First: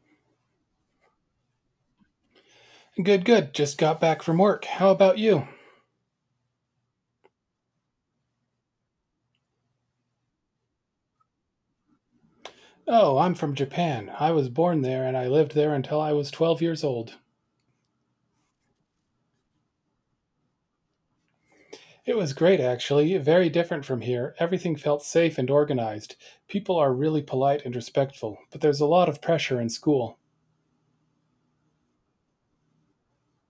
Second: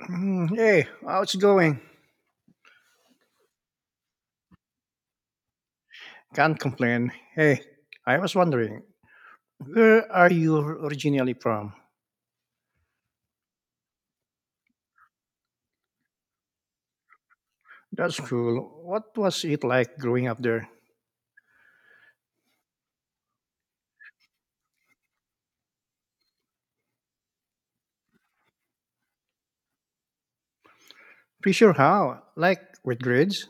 Hey, how's it going? Good, good. Just got back from work. How about you? Can't complain. Hey, I was wondering, where are you originally from? Oh, I'm from Japan. I was born there and I lived there until I was 12 years old. That's cool. What was it like growing up there? It was great, actually. Very different from here. Everything felt safe and organized. People are really polite and respectful, but there's a lot of pressure in school. Pretty sure how? Like with grades?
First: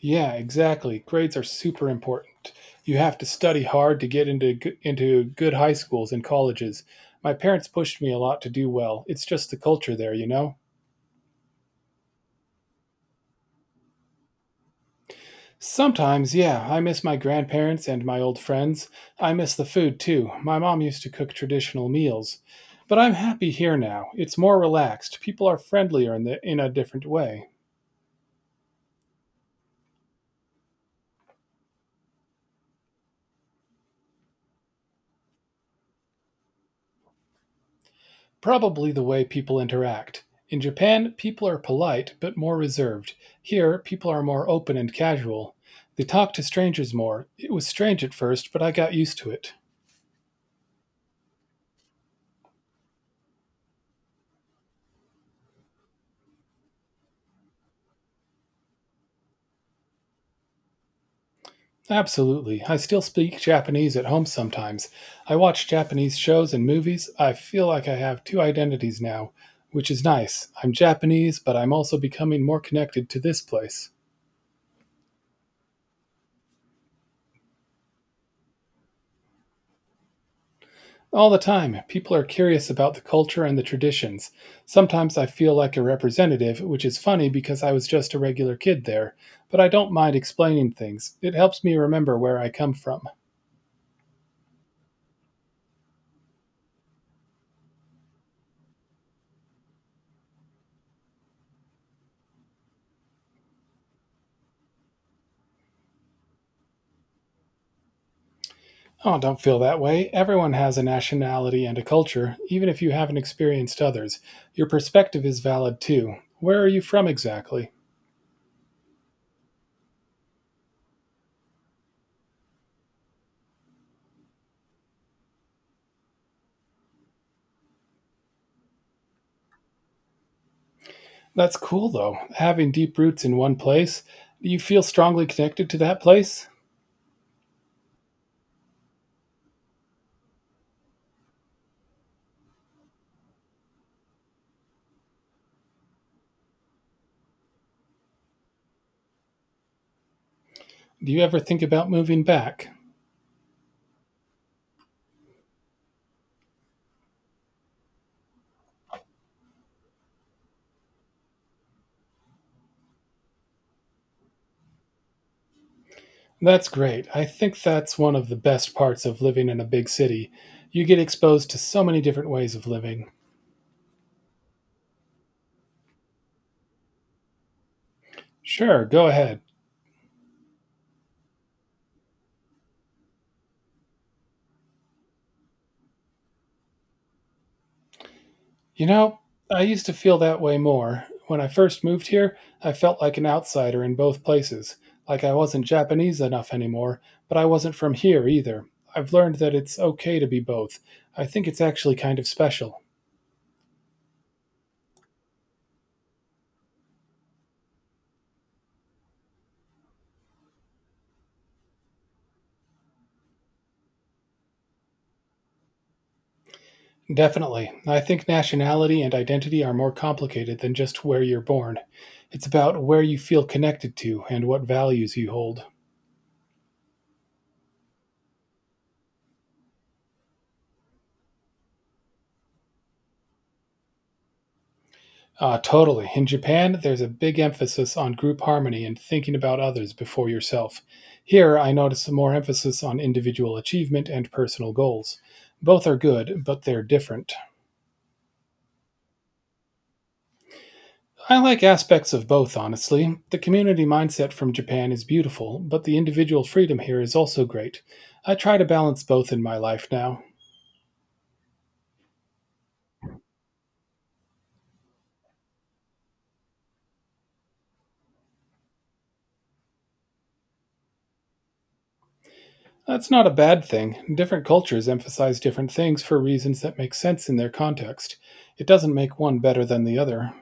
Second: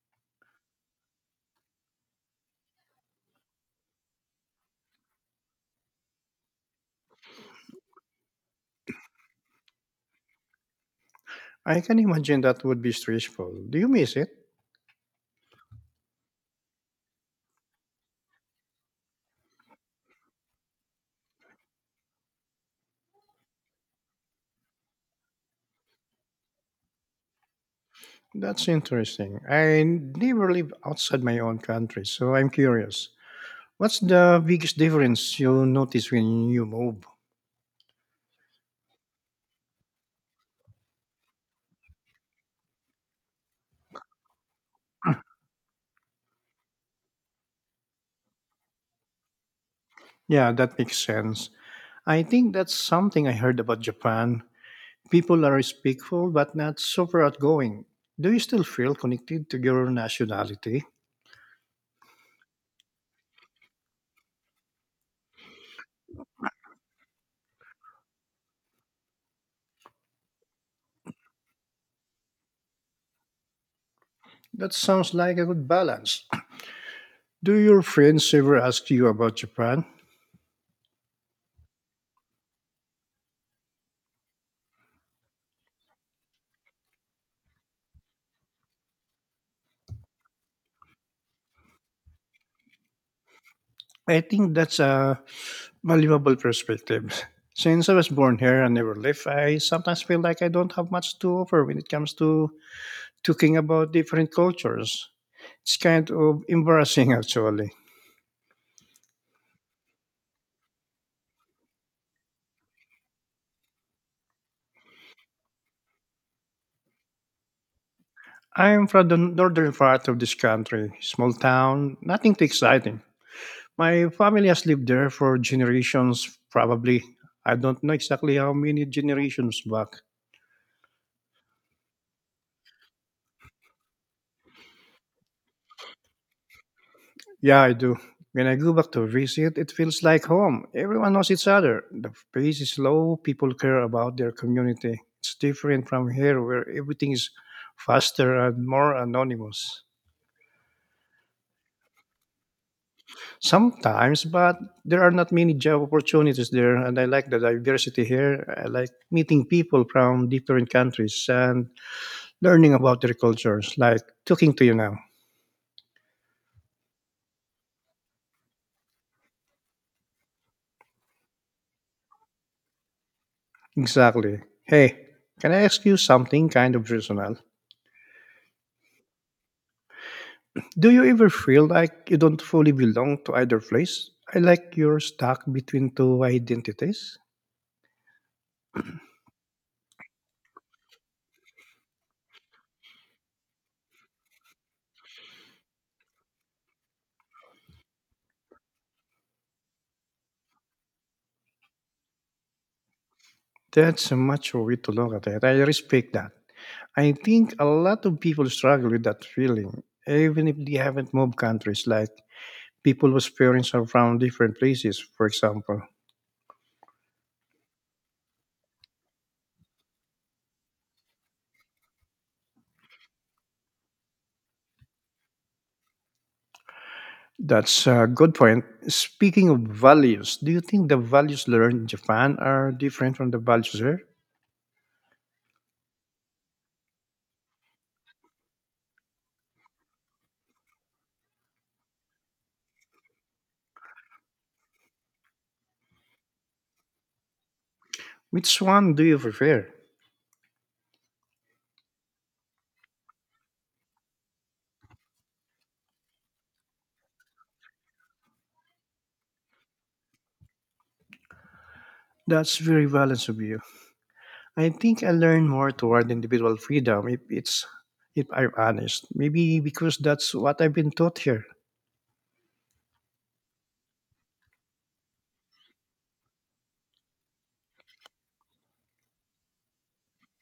Yeah, exactly. Grades are super important. You have to study hard to get into good high schools and colleges. My parents pushed me a lot to do well. It's just the culture there, you know. I can imagine that would be stressful. Do you miss it? Sometimes, yeah, I miss my grandparents and my old friends. I miss the food too. My mom used to cook traditional meals. But I'm happy here now. It's more relaxed. People are friendlier in a different way. That's interesting. I never live outside my own country, so I'm curious. What's the biggest difference you notice when you move? Probably the way people interact. In Japan, people are polite but more reserved. Here, people are more open and casual. They talk to strangers more. It was strange at first, but I got used to it. Yeah, that makes sense. I think that's something I heard about Japan. People are respectful but not super outgoing. Do you still feel connected to your nationality? Absolutely. I still speak Japanese at home sometimes. I watch Japanese shows and movies. I feel like I have two identities now, which is nice. I'm Japanese, but I'm also becoming more connected to this place. That sounds like a good balance. Do your friends ever ask you about Japan? All the time, people are curious about the culture and the traditions. Sometimes I feel like a representative, which is funny because I was just a regular kid there, but I don't mind explaining things. It helps me remember where I come from. I think that's a valuable perspective. Since I was born here and never left, I sometimes feel like I don't have much to offer when it comes to talking about different cultures. It's kind of embarrassing, actually. Oh, don't feel that way. Everyone has a nationality and a culture, even if you haven't experienced others. Your perspective is valid too. Where are you from exactly? I'm from the northern part of this country, small town, nothing too exciting. My family has lived there for generations, probably. I don't know exactly how many generations back. That's cool though, having deep roots in one place. Do you feel strongly connected to that place? Yeah, I do. When I go back to visit, it feels like home. Everyone knows each other. The pace is slow, people care about their community. It's different from here where everything is faster and more anonymous. Do you ever think about moving back? Sometimes, but there are not many job opportunities there, and I like the diversity here. I like meeting people from different countries and learning about their cultures, like talking to you now. That's great. I think that's one of the best parts of living in a big city. You get exposed to so many different ways of living. Exactly. Hey, can I ask you something kind of personal? Sure, go ahead. Do you ever feel like you don't fully belong to either place? I like you're stuck between two identities. You know, I used to feel that way more. When I first moved here, I felt like an outsider in both places, like I wasn't Japanese enough anymore, but I wasn't from here either. I've learned that it's okay to be both. I think it's actually kind of special. That's a mature way to look at it. I respect that. I think a lot of people struggle with that feeling, even if they haven't moved countries, like people whose parents are from different places, for example. Definitely. I think nationality and identity are more complicated than just where you're born. It's about where you feel connected to and what values you hold. That's a good point. Speaking of values, do you think the values learned in Japan are different from the values here? Totally. In Japan, there's a big emphasis on group harmony and thinking about others before yourself. Here, I notice more emphasis on individual achievement and personal goals. Both are good, but they're different. Which one do you prefer? I like aspects of both, honestly. The community mindset from Japan is beautiful, but the individual freedom here is also great. I try to balance both in my life now. That's very balanced of you. I think I learn more toward individual freedom if I'm honest. Maybe because that's what I've been taught here. That's not a bad thing. Different cultures emphasize different things for reasons that make sense in their context. It doesn't make one better than the other.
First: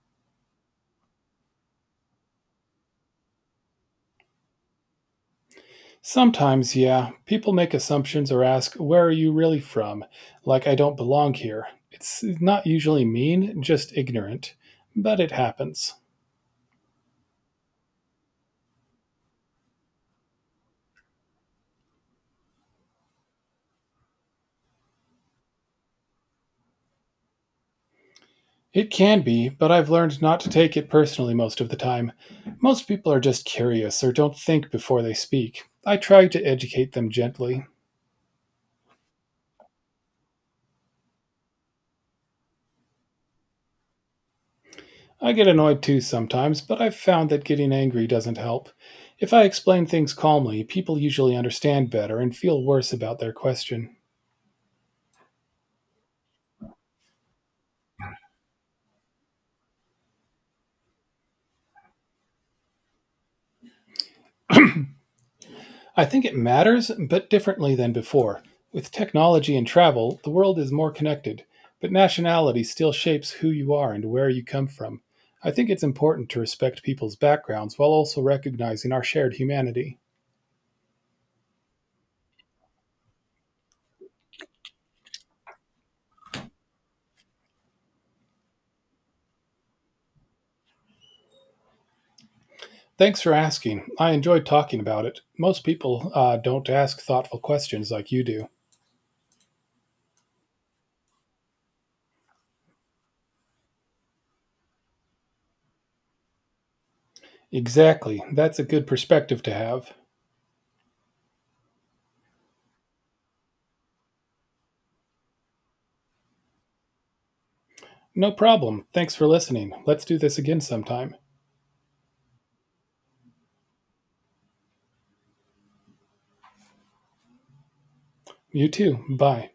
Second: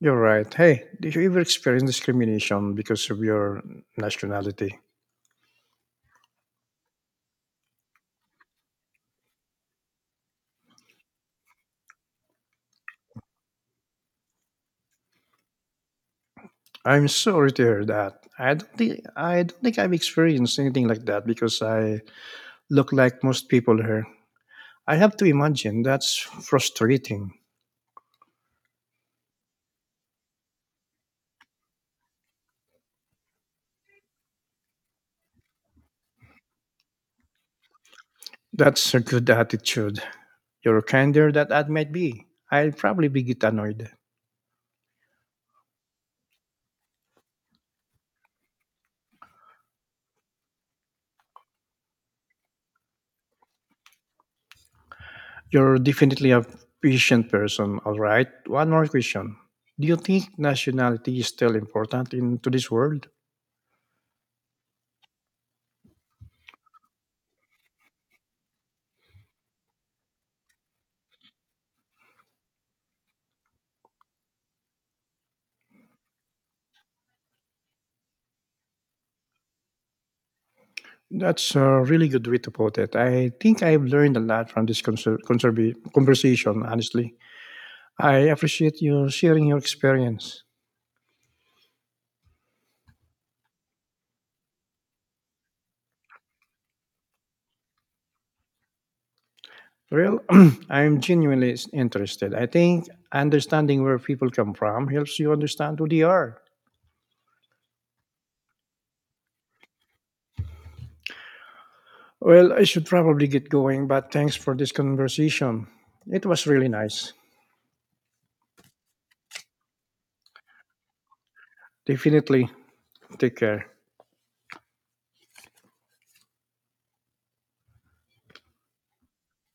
You're right. Hey, did you ever experience discrimination because of your nationality? Sometimes, yeah. People make assumptions or ask, where are you really from? Like I don't belong here. It's not usually mean, just ignorant. But it happens. I'm sorry to hear that. I don't think I've experienced anything like that because I look like most people here. I have to imagine that's frustrating. It can be, but I've learned not to take it personally most of the time. Most people are just curious or don't think before they speak. I try to educate them gently. That's a good attitude. You're kinder than I might be. I will probably be get annoyed. I get annoyed too sometimes, but I've found that getting angry doesn't help. If I explain things calmly, people usually understand better and feel worse about their question. You're definitely a patient person, all right? One more question. Do you think nationality is still important in today's world? I think it matters, but differently than before. With technology and travel, the world is more connected, but nationality still shapes who you are and where you come from. I think it's important to respect people's backgrounds while also recognizing our shared humanity. That's a really good way to put it. I think I've learned a lot from this conversation, honestly. I appreciate you sharing your experience. Thanks for asking. I enjoyed talking about it. Most people don't ask thoughtful questions like you do. Well, I'm genuinely interested. I think understanding where people come from helps you understand who they are. Exactly. That's a good perspective to have. Well, I should probably get going, but thanks for this conversation. It was really nice. No problem. Thanks for listening. Let's do this again sometime. Definitely. Take care. You too. Bye.